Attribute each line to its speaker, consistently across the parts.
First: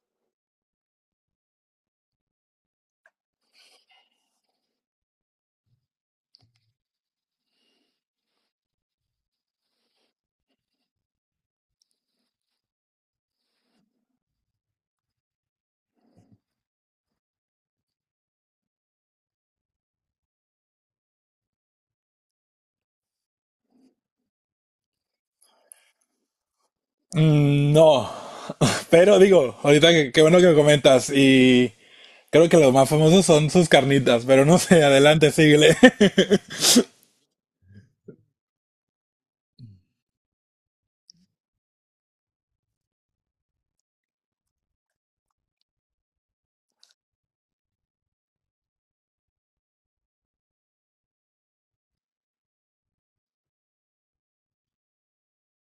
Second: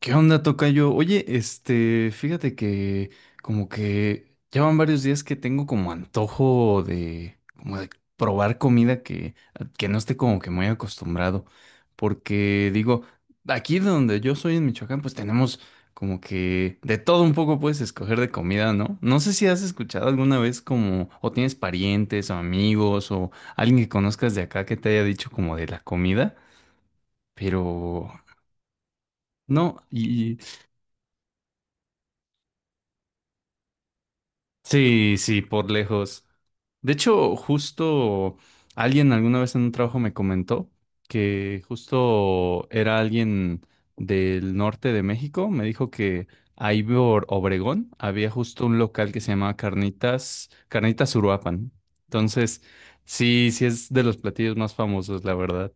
Speaker 1: ¿Qué onda, tocayo? Oye, fíjate que como que llevan varios días que tengo como antojo de como de probar comida que no esté como que muy acostumbrado. Porque digo, aquí donde yo soy en Michoacán, pues tenemos como que de todo un poco, puedes escoger de comida, ¿no? No sé si has escuchado alguna vez, como, o tienes parientes o amigos o alguien que conozcas de acá que te haya dicho como de la comida,
Speaker 2: Mm, no.
Speaker 1: pero
Speaker 2: Pero digo,
Speaker 1: no,
Speaker 2: ahorita qué
Speaker 1: y
Speaker 2: bueno que me comentas, y creo que los más famosos son sus carnitas, pero no sé.
Speaker 1: sí,
Speaker 2: Adelante,
Speaker 1: sí, por
Speaker 2: síguele.
Speaker 1: lejos. De hecho, justo alguien alguna vez en un trabajo me comentó que justo era alguien del norte de México. Me dijo que ahí por Obregón había justo un local que se llamaba Carnitas, Carnitas Uruapan. Entonces, sí, sí es de los platillos más famosos, la verdad.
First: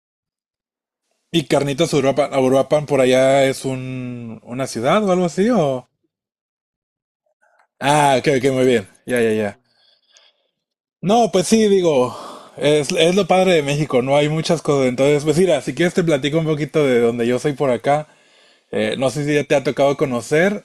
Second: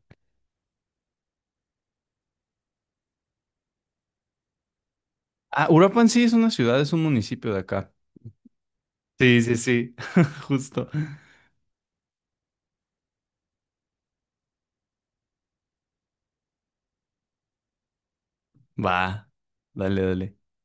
Speaker 2: ¿Y carnitas Uruapan? Uruapan por allá es una ciudad o algo así,
Speaker 1: Ah,
Speaker 2: o...
Speaker 1: Uruapan sí es una ciudad, es un municipio de acá.
Speaker 2: Ah, ok, ok, muy bien. Ya, ya,
Speaker 1: Sí, sí,
Speaker 2: ya.
Speaker 1: sí, justo.
Speaker 2: No, pues sí, digo, es lo padre de México, no hay muchas cosas. Entonces, pues mira, si quieres te platico un poquito de donde yo soy por acá. No sé
Speaker 1: Va,
Speaker 2: si ya te ha tocado
Speaker 1: dale, dale.
Speaker 2: conocer.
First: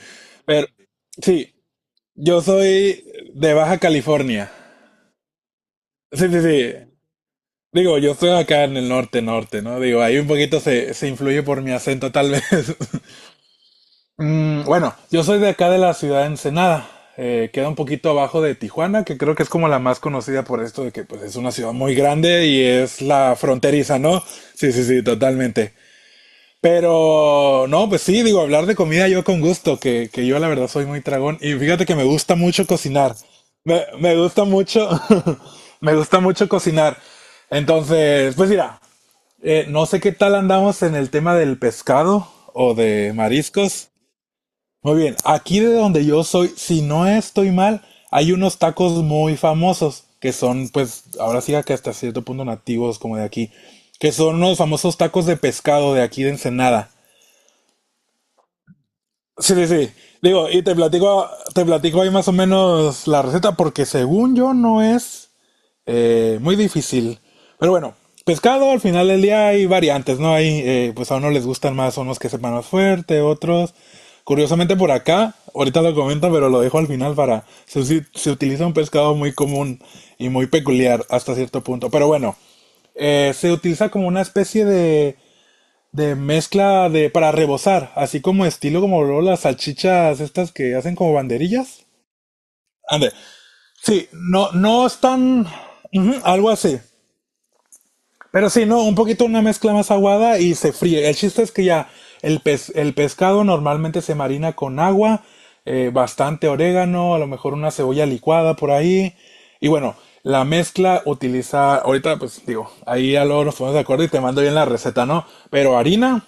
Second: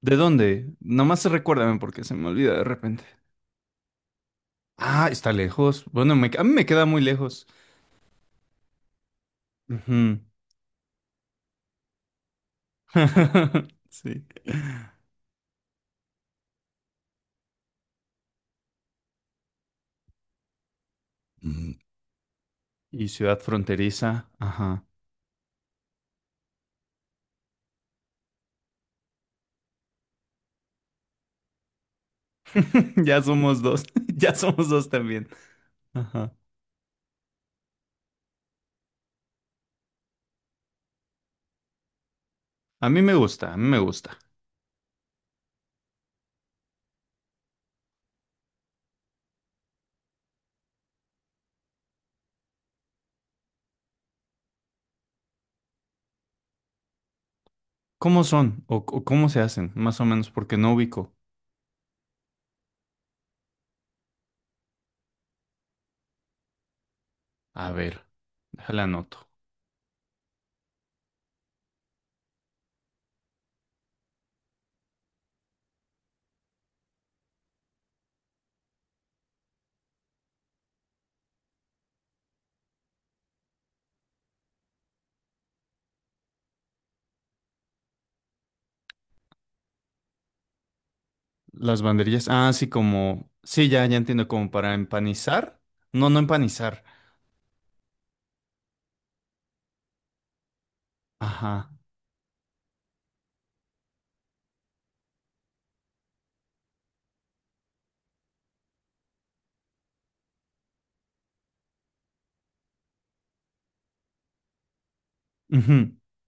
Speaker 1: ¿De
Speaker 2: Pero
Speaker 1: dónde? Nomás
Speaker 2: sí,
Speaker 1: recuérdame porque se me
Speaker 2: yo
Speaker 1: olvida de repente.
Speaker 2: soy de Baja California.
Speaker 1: Ah, está lejos. Bueno,
Speaker 2: Sí, sí,
Speaker 1: a mí me
Speaker 2: sí.
Speaker 1: queda muy lejos.
Speaker 2: Digo, yo estoy acá en el norte, norte, ¿no? Digo, ahí
Speaker 1: Ujú.
Speaker 2: un poquito se influye por mi acento, tal vez.
Speaker 1: Sí.
Speaker 2: Bueno, yo soy de acá de la ciudad de Ensenada. Queda un poquito abajo de Tijuana, que creo que es como la más conocida por esto de que, pues, es una
Speaker 1: Mm,
Speaker 2: ciudad muy grande y es
Speaker 1: Y
Speaker 2: la
Speaker 1: ciudad
Speaker 2: fronteriza, ¿no?
Speaker 1: fronteriza.
Speaker 2: Sí, sí,
Speaker 1: Ajá.
Speaker 2: sí, totalmente. Pero no, pues sí, digo, hablar de comida yo con gusto, que yo la verdad soy muy tragón. Y fíjate que me gusta mucho cocinar.
Speaker 1: Ya somos dos.
Speaker 2: Me
Speaker 1: Ya
Speaker 2: gusta
Speaker 1: somos
Speaker 2: mucho,
Speaker 1: dos también.
Speaker 2: me gusta
Speaker 1: Ajá.
Speaker 2: mucho cocinar. Entonces, pues mira, no sé qué tal andamos en el tema del pescado o
Speaker 1: A mí
Speaker 2: de
Speaker 1: me gusta, a mí me
Speaker 2: mariscos.
Speaker 1: gusta.
Speaker 2: Muy bien, aquí de donde yo soy, si no estoy mal, hay unos tacos muy famosos que son, pues, ahora sí que hasta cierto punto nativos como de aquí, que son los famosos tacos de pescado de aquí de Ensenada.
Speaker 1: ¿Cómo son? O cómo se
Speaker 2: Sí, sí,
Speaker 1: hacen?
Speaker 2: sí.
Speaker 1: Más o menos,
Speaker 2: Digo,
Speaker 1: porque
Speaker 2: y
Speaker 1: no ubico.
Speaker 2: te platico ahí más o menos la receta porque, según yo, no es muy difícil.
Speaker 1: A
Speaker 2: Pero bueno,
Speaker 1: ver,
Speaker 2: pescado al
Speaker 1: déjala
Speaker 2: final del
Speaker 1: anoto.
Speaker 2: día hay variantes, ¿no? Hay, pues a uno les gustan más unos que sepan más fuerte, otros. Curiosamente por acá, ahorita lo comento, pero lo dejo al final para... Se utiliza un pescado muy común y muy peculiar hasta cierto punto. Pero bueno, se utiliza como una especie de mezcla de para rebozar, así como estilo como luego las salchichas estas que hacen como
Speaker 1: Las
Speaker 2: banderillas.
Speaker 1: banderillas. Ah, sí,
Speaker 2: Ande.
Speaker 1: como. Sí, ya, ya
Speaker 2: Sí,
Speaker 1: entiendo, como
Speaker 2: no,
Speaker 1: para
Speaker 2: no están
Speaker 1: empanizar. No,
Speaker 2: ujú,
Speaker 1: no
Speaker 2: algo así.
Speaker 1: empanizar.
Speaker 2: Pero sí, no, un poquito una mezcla más aguada y se fríe. El chiste es que
Speaker 1: Ajá.
Speaker 2: ya el pescado normalmente se marina con agua, bastante orégano, a lo mejor una cebolla licuada por ahí. Y bueno, la mezcla utiliza, ahorita pues digo, ahí ya luego nos ponemos de acuerdo y te mando bien la receta, ¿no? Pero
Speaker 1: Ujú.
Speaker 2: harina,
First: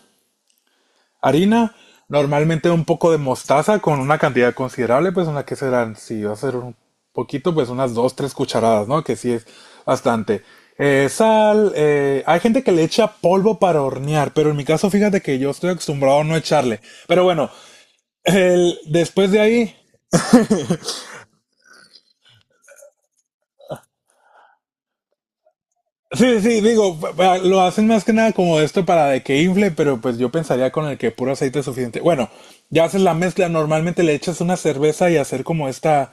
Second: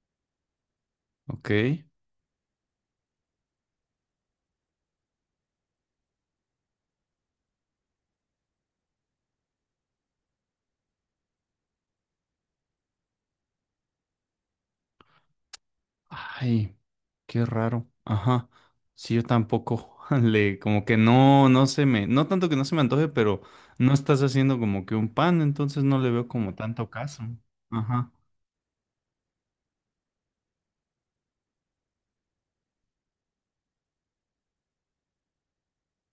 Speaker 1: Ok.
Speaker 2: harina, normalmente un poco de mostaza con una cantidad considerable, pues una que serán, si va a ser un poquito, pues unas dos, tres cucharadas, ¿no? Que sí es bastante. Sal, hay gente que le echa polvo para hornear, pero en mi caso fíjate que yo estoy acostumbrado a no
Speaker 1: Ay,
Speaker 2: echarle. Pero
Speaker 1: qué
Speaker 2: bueno,
Speaker 1: raro. Ajá. Sí, yo
Speaker 2: después de ahí
Speaker 1: tampoco. Le, como que no, no se me, no tanto que no se me antoje, pero no estás haciendo como que un pan, entonces no le
Speaker 2: sí,
Speaker 1: veo como
Speaker 2: sí, sí,
Speaker 1: tanto
Speaker 2: digo,
Speaker 1: caso.
Speaker 2: lo hacen más
Speaker 1: Ajá.
Speaker 2: que nada como esto para de que infle, pero pues yo pensaría con el que puro aceite es suficiente. Bueno, ya haces la mezcla, normalmente le echas una cerveza y hacer como esta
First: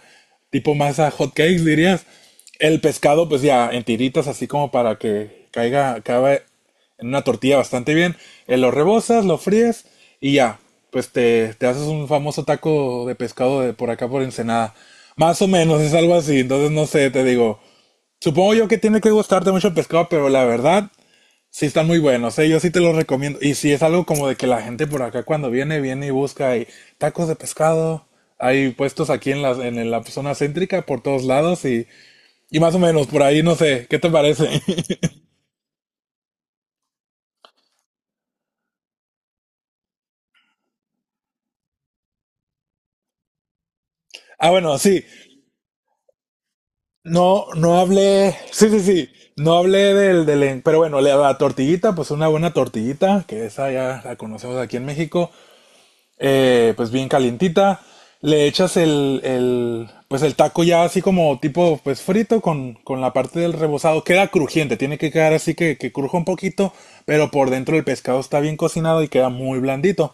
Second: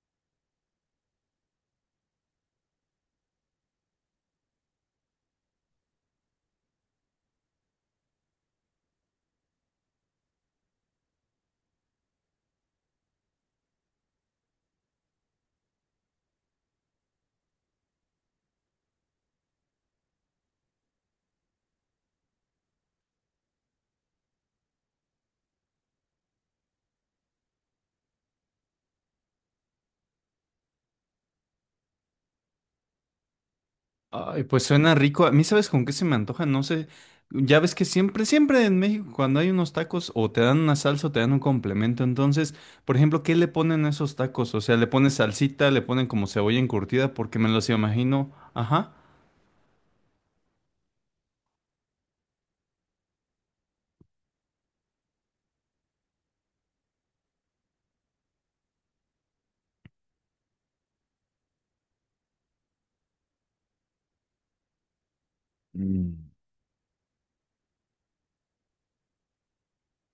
Speaker 2: tipo masa hot cakes, dirías. El pescado pues ya en tiritas así como para que caiga, caiga en una tortilla bastante bien. Lo rebozas, lo fríes y ya, pues te haces un famoso taco de pescado de por acá por Ensenada. Más o menos es algo así, entonces no sé, te digo. Supongo yo que tiene que gustarte mucho el pescado, pero la verdad, sí están muy buenos, ¿eh? Yo sí te los recomiendo. Y si es algo como de que la gente por acá cuando viene, viene y busca hay tacos de pescado. Hay puestos aquí en en la zona céntrica por todos lados y más o menos por ahí, no sé, ¿qué te
Speaker 1: Ay,
Speaker 2: parece?
Speaker 1: pues suena rico. A mí, ¿sabes con qué se me antoja? No sé. Ya ves que siempre, siempre en México, cuando hay unos tacos, o te dan una salsa o te dan un complemento. Entonces, por ejemplo, ¿qué le ponen a esos
Speaker 2: Ah,
Speaker 1: tacos? O sea,
Speaker 2: bueno,
Speaker 1: le
Speaker 2: sí,
Speaker 1: ponen salsita, le ponen como cebolla encurtida, porque
Speaker 2: no,
Speaker 1: me los
Speaker 2: no
Speaker 1: imagino.
Speaker 2: hablé, sí, sí,
Speaker 1: Ajá.
Speaker 2: sí, no hablé pero bueno, la tortillita, pues una buena tortillita, que esa ya la conocemos aquí en México. Pues bien calientita. Le echas pues el taco ya así como tipo pues frito con la parte del rebozado. Queda crujiente, tiene que quedar así que cruja un poquito, pero por dentro el pescado está bien cocinado y queda muy blandito.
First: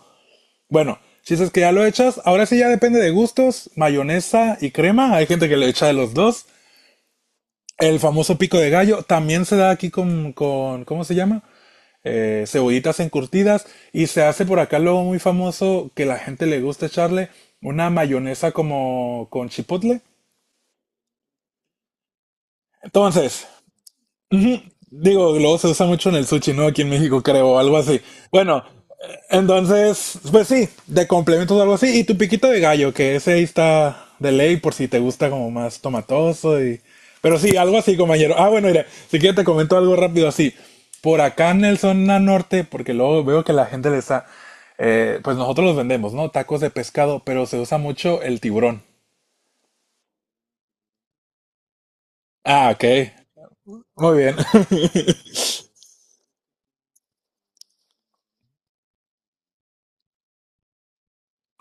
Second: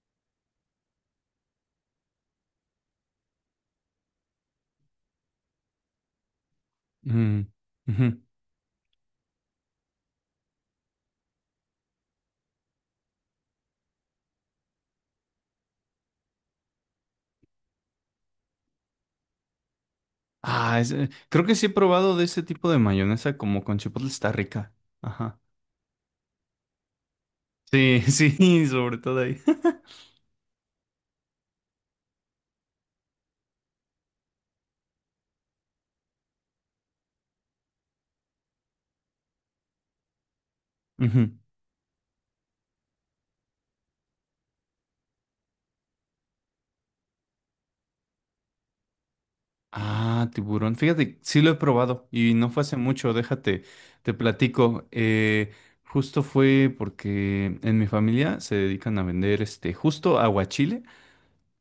Speaker 2: Bueno, si es que ya lo echas, ahora sí ya depende de gustos, mayonesa y crema. Hay gente que le echa de los dos.
Speaker 1: Mm,
Speaker 2: El
Speaker 1: ujú.
Speaker 2: famoso pico de gallo también se da aquí con, ¿cómo se llama? Cebollitas encurtidas, y se hace por acá luego muy famoso que la gente le gusta echarle una mayonesa como con chipotle.
Speaker 1: Creo que sí he probado de ese tipo de mayonesa
Speaker 2: Entonces,
Speaker 1: como con chipotle, está
Speaker 2: ujú,
Speaker 1: rica.
Speaker 2: digo,
Speaker 1: Ajá.
Speaker 2: luego se usa mucho en el sushi, ¿no? Aquí en México, creo, algo así.
Speaker 1: Sí,
Speaker 2: Bueno,
Speaker 1: sí, sobre todo ahí.
Speaker 2: entonces, pues sí, de complementos algo así. Y tu piquito de gallo, que ese ahí está de ley por si te gusta como más tomatoso y... Pero sí, algo así, compañero. Ah, bueno, mira, si quieres te comento algo rápido así. Por
Speaker 1: Ujú.
Speaker 2: acá en el zona norte, porque luego veo que la gente le está... Pues nosotros los vendemos, ¿no? Tacos de pescado, pero se usa mucho el tiburón.
Speaker 1: Ah, tiburón. Fíjate, sí lo he probado y no fue
Speaker 2: Ah,
Speaker 1: hace
Speaker 2: ok.
Speaker 1: mucho, déjate, te
Speaker 2: Muy bien.
Speaker 1: platico. Justo fue porque en mi familia se dedican a vender justo aguachile.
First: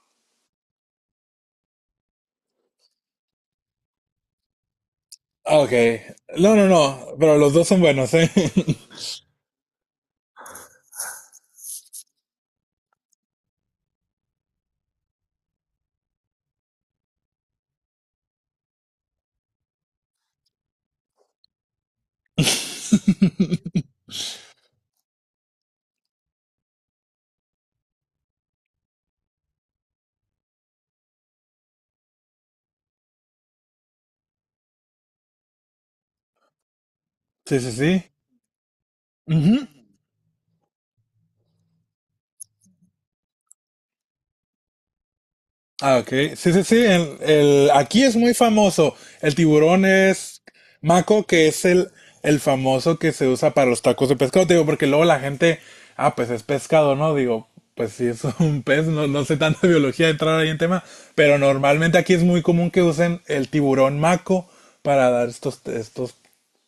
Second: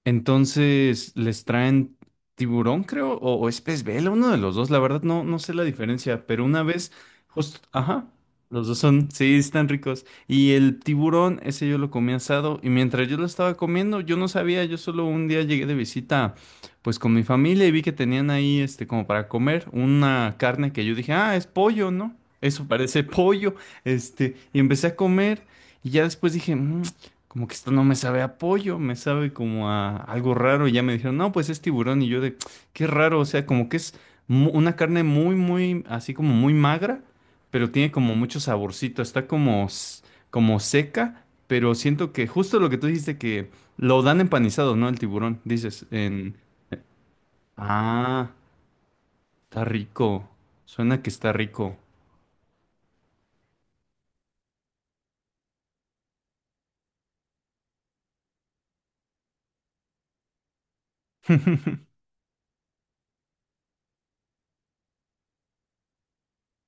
Speaker 1: Entonces, les traen tiburón, creo, o es pez vela, uno de los dos. La verdad, no, no sé
Speaker 2: Ah,
Speaker 1: la
Speaker 2: ok.
Speaker 1: diferencia, pero
Speaker 2: No,
Speaker 1: una
Speaker 2: no,
Speaker 1: vez,
Speaker 2: no. Pero los
Speaker 1: justo,
Speaker 2: dos son
Speaker 1: ajá,
Speaker 2: buenos, ¿eh?
Speaker 1: los dos son, sí, están ricos. Y el tiburón, ese yo lo comí asado, y mientras yo lo estaba comiendo, yo no sabía, yo solo un día llegué de visita, pues con mi familia, y vi que tenían ahí, este, como para comer, una carne que yo dije, ah, es pollo, ¿no? Eso parece pollo, este, y empecé a comer, y ya después dije, "Mm, como que esto no me sabe a pollo, me sabe como a algo raro". Y ya me dijeron, no, pues es tiburón. Y yo de, qué raro, o sea, como que es una carne muy, muy, así como muy magra,
Speaker 2: Sí,
Speaker 1: pero
Speaker 2: sí,
Speaker 1: tiene
Speaker 2: sí.
Speaker 1: como mucho saborcito, está como,
Speaker 2: Ujú.
Speaker 1: como seca, pero siento que justo lo que tú dijiste, que lo dan empanizado, ¿no? El tiburón, dices,
Speaker 2: Ah,
Speaker 1: en,
Speaker 2: ok. Sí, sí, sí. Aquí es
Speaker 1: ah,
Speaker 2: muy famoso. El
Speaker 1: está
Speaker 2: tiburón
Speaker 1: rico,
Speaker 2: es
Speaker 1: suena que
Speaker 2: maco,
Speaker 1: está
Speaker 2: que es
Speaker 1: rico.
Speaker 2: el famoso que se usa para los tacos de pescado. Te digo, porque luego la gente, ah, pues es pescado, ¿no? Digo, pues sí, es un pez. No, no sé tanta biología entrar ahí en tema. Pero normalmente aquí es muy común que usen el tiburón maco para dar estos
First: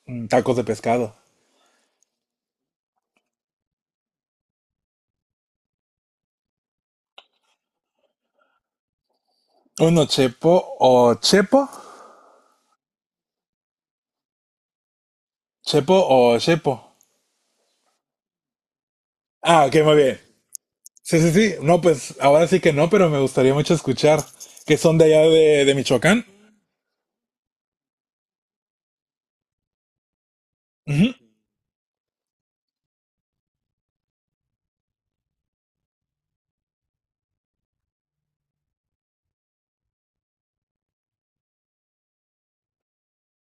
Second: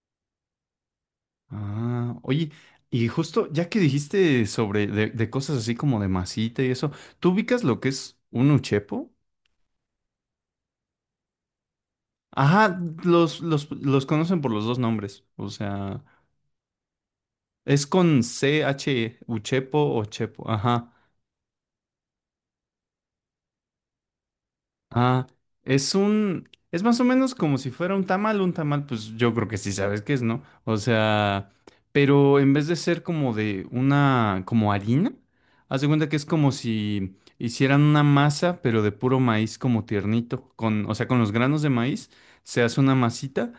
Speaker 2: tacos de pescado.
Speaker 1: Ah, oye, y justo ya que dijiste sobre de cosas así como de masita y eso, ¿tú ubicas lo que es un uchepo?
Speaker 2: Uno chepo o chepo.
Speaker 1: Ajá, los conocen por los dos nombres, o
Speaker 2: Chepo
Speaker 1: sea,
Speaker 2: o chepo.
Speaker 1: es con CH,
Speaker 2: Ah, ok,
Speaker 1: uchepo
Speaker 2: muy
Speaker 1: o
Speaker 2: bien.
Speaker 1: chepo, ajá.
Speaker 2: Sí, sí, sí. No, pues ahora sí que no, pero me gustaría mucho escuchar que son de allá
Speaker 1: Ah,
Speaker 2: de
Speaker 1: es
Speaker 2: Michoacán.
Speaker 1: un, es más o menos como si fuera un tamal, pues yo creo que sí sabes qué es, ¿no? O
Speaker 2: Ujú.
Speaker 1: sea, pero en vez de ser como de una, como harina, haz de cuenta que es como si hicieran una masa, pero de puro maíz como tiernito, con, o sea, con los granos de maíz se hace una masita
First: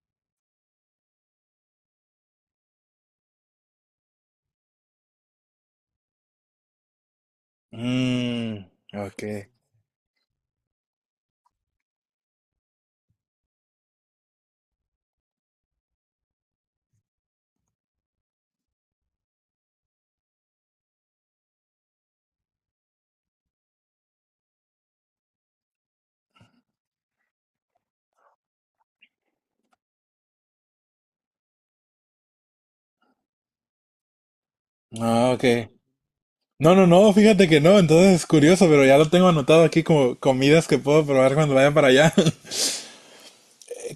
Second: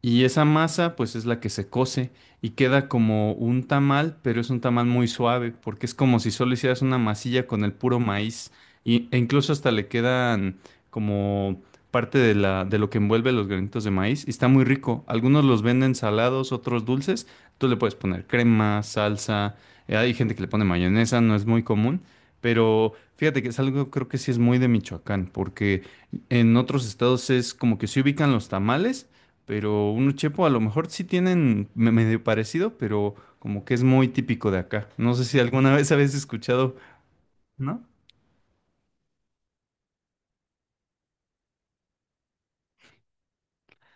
Speaker 1: y esa masa pues es la que se cose y queda como un tamal, pero es un tamal muy suave, porque es como si solo hicieras una masilla con el puro maíz
Speaker 2: Mm,
Speaker 1: y, e
Speaker 2: ok.
Speaker 1: incluso hasta le quedan como parte de la, de lo que envuelve los granitos de maíz, y está muy rico. Algunos los venden salados, otros dulces. Tú le puedes poner crema, salsa. Hay gente que le pone mayonesa, no es muy común. Pero fíjate que es algo, creo que sí es muy de Michoacán, porque en otros estados es como que se ubican los tamales, pero uno chepo a lo mejor sí tienen medio parecido, pero como que es muy típico de acá. No sé
Speaker 2: Ah,
Speaker 1: si
Speaker 2: ok.
Speaker 1: alguna vez habéis
Speaker 2: No,
Speaker 1: escuchado,
Speaker 2: no, no, fíjate que no,
Speaker 1: ¿no?
Speaker 2: entonces es curioso, pero ya lo tengo anotado aquí como comidas que puedo probar cuando vaya para allá.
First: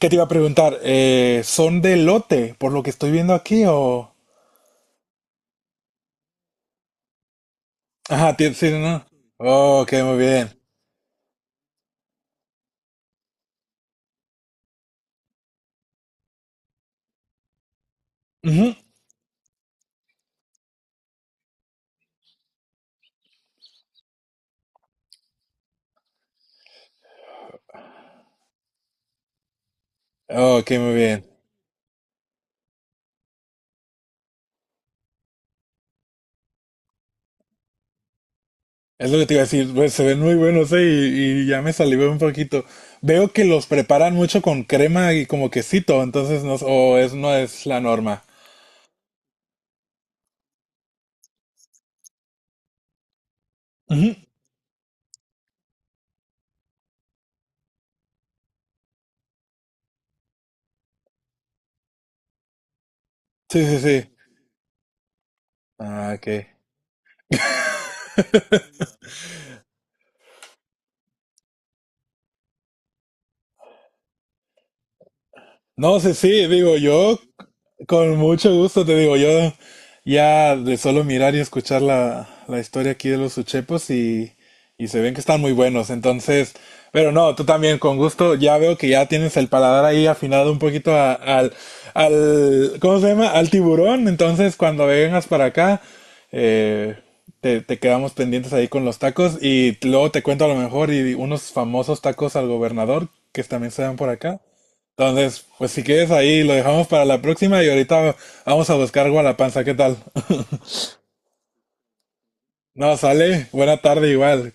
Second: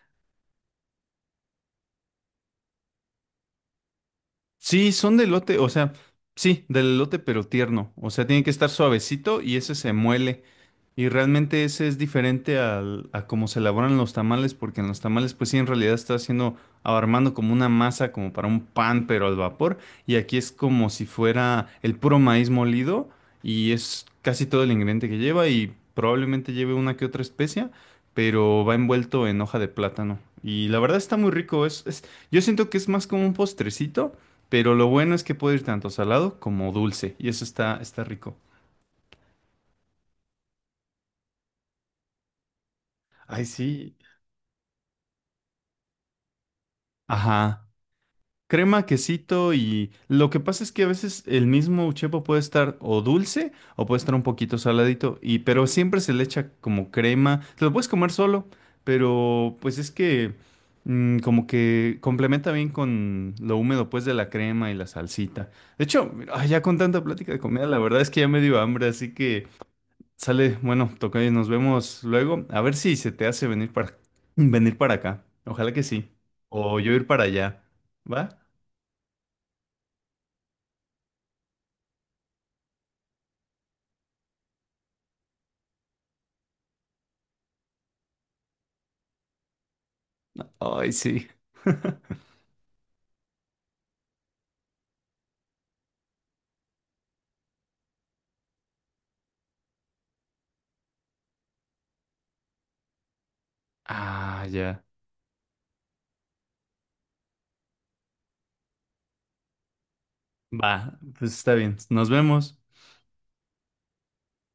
Speaker 2: ¿Qué te iba a preguntar? ¿Son de lote, por lo que estoy viendo aquí, o...?
Speaker 1: Sí, son de elote, o sea, sí, del elote pero tierno. O sea,
Speaker 2: Ajá,
Speaker 1: tiene que estar
Speaker 2: sí, no.
Speaker 1: suavecito y ese se
Speaker 2: Ok, muy
Speaker 1: muele.
Speaker 2: bien.
Speaker 1: Y realmente ese es diferente al, a cómo se elaboran los tamales, porque en los tamales, pues sí, en realidad está haciendo, armando como una masa, como para un
Speaker 2: Ujú.
Speaker 1: pan, pero al vapor. Y aquí es como si fuera el puro maíz molido, y es casi todo el ingrediente que lleva, y probablemente lleve una que otra especia, pero va envuelto en hoja de plátano. Y
Speaker 2: Ok,
Speaker 1: la
Speaker 2: muy
Speaker 1: verdad está
Speaker 2: bien.
Speaker 1: muy rico, es, yo siento que es más como un postrecito, pero lo bueno es que puede ir tanto salado como dulce, y eso está, está rico.
Speaker 2: Es lo que te iba a decir, pues, se ven muy buenos, y ya me salivé un poquito. Veo
Speaker 1: Ay,
Speaker 2: que los
Speaker 1: sí.
Speaker 2: preparan mucho con crema y como quesito, entonces no, o es, no
Speaker 1: Ajá.
Speaker 2: es la norma.
Speaker 1: Crema, quesito y lo que pasa es que a veces el mismo chepo puede estar o dulce o puede estar
Speaker 2: Ujú.
Speaker 1: un poquito saladito y, pero siempre se le echa como crema. Te lo puedes comer solo, pero pues es que como que complementa bien con lo
Speaker 2: Sí, sí,
Speaker 1: húmedo pues
Speaker 2: sí.
Speaker 1: de la crema y la salsita. De hecho,
Speaker 2: Ah, ok.
Speaker 1: ay, ya con tanta plática de comida, la verdad es que ya me dio hambre, así que sale, bueno, toca y nos vemos luego. A ver si se te hace venir para venir para acá. Ojalá que
Speaker 2: No,
Speaker 1: sí.
Speaker 2: sí, sí, digo,
Speaker 1: O yo ir
Speaker 2: yo
Speaker 1: para allá.
Speaker 2: con
Speaker 1: ¿Va?
Speaker 2: mucho gusto te digo, yo ya de solo mirar y escuchar la historia aquí de los uchepos y se ven que están muy buenos, entonces, pero no, tú también con gusto, ya veo que ya tienes el paladar ahí afinado un
Speaker 1: Ay,
Speaker 2: poquito
Speaker 1: sí.
Speaker 2: al, al, ¿cómo se llama? Al tiburón, entonces cuando vengas para acá, eh, te quedamos pendientes ahí con los tacos y luego te cuento a lo mejor y unos famosos tacos al gobernador que también se dan por acá.
Speaker 1: Ah, ya.
Speaker 2: Entonces, pues si quieres ahí, lo dejamos para la próxima y ahorita vamos a buscar Gualapanza, ¿qué tal?
Speaker 1: Va, pues está bien. Nos vemos.
Speaker 2: No, sale, buena tarde igual.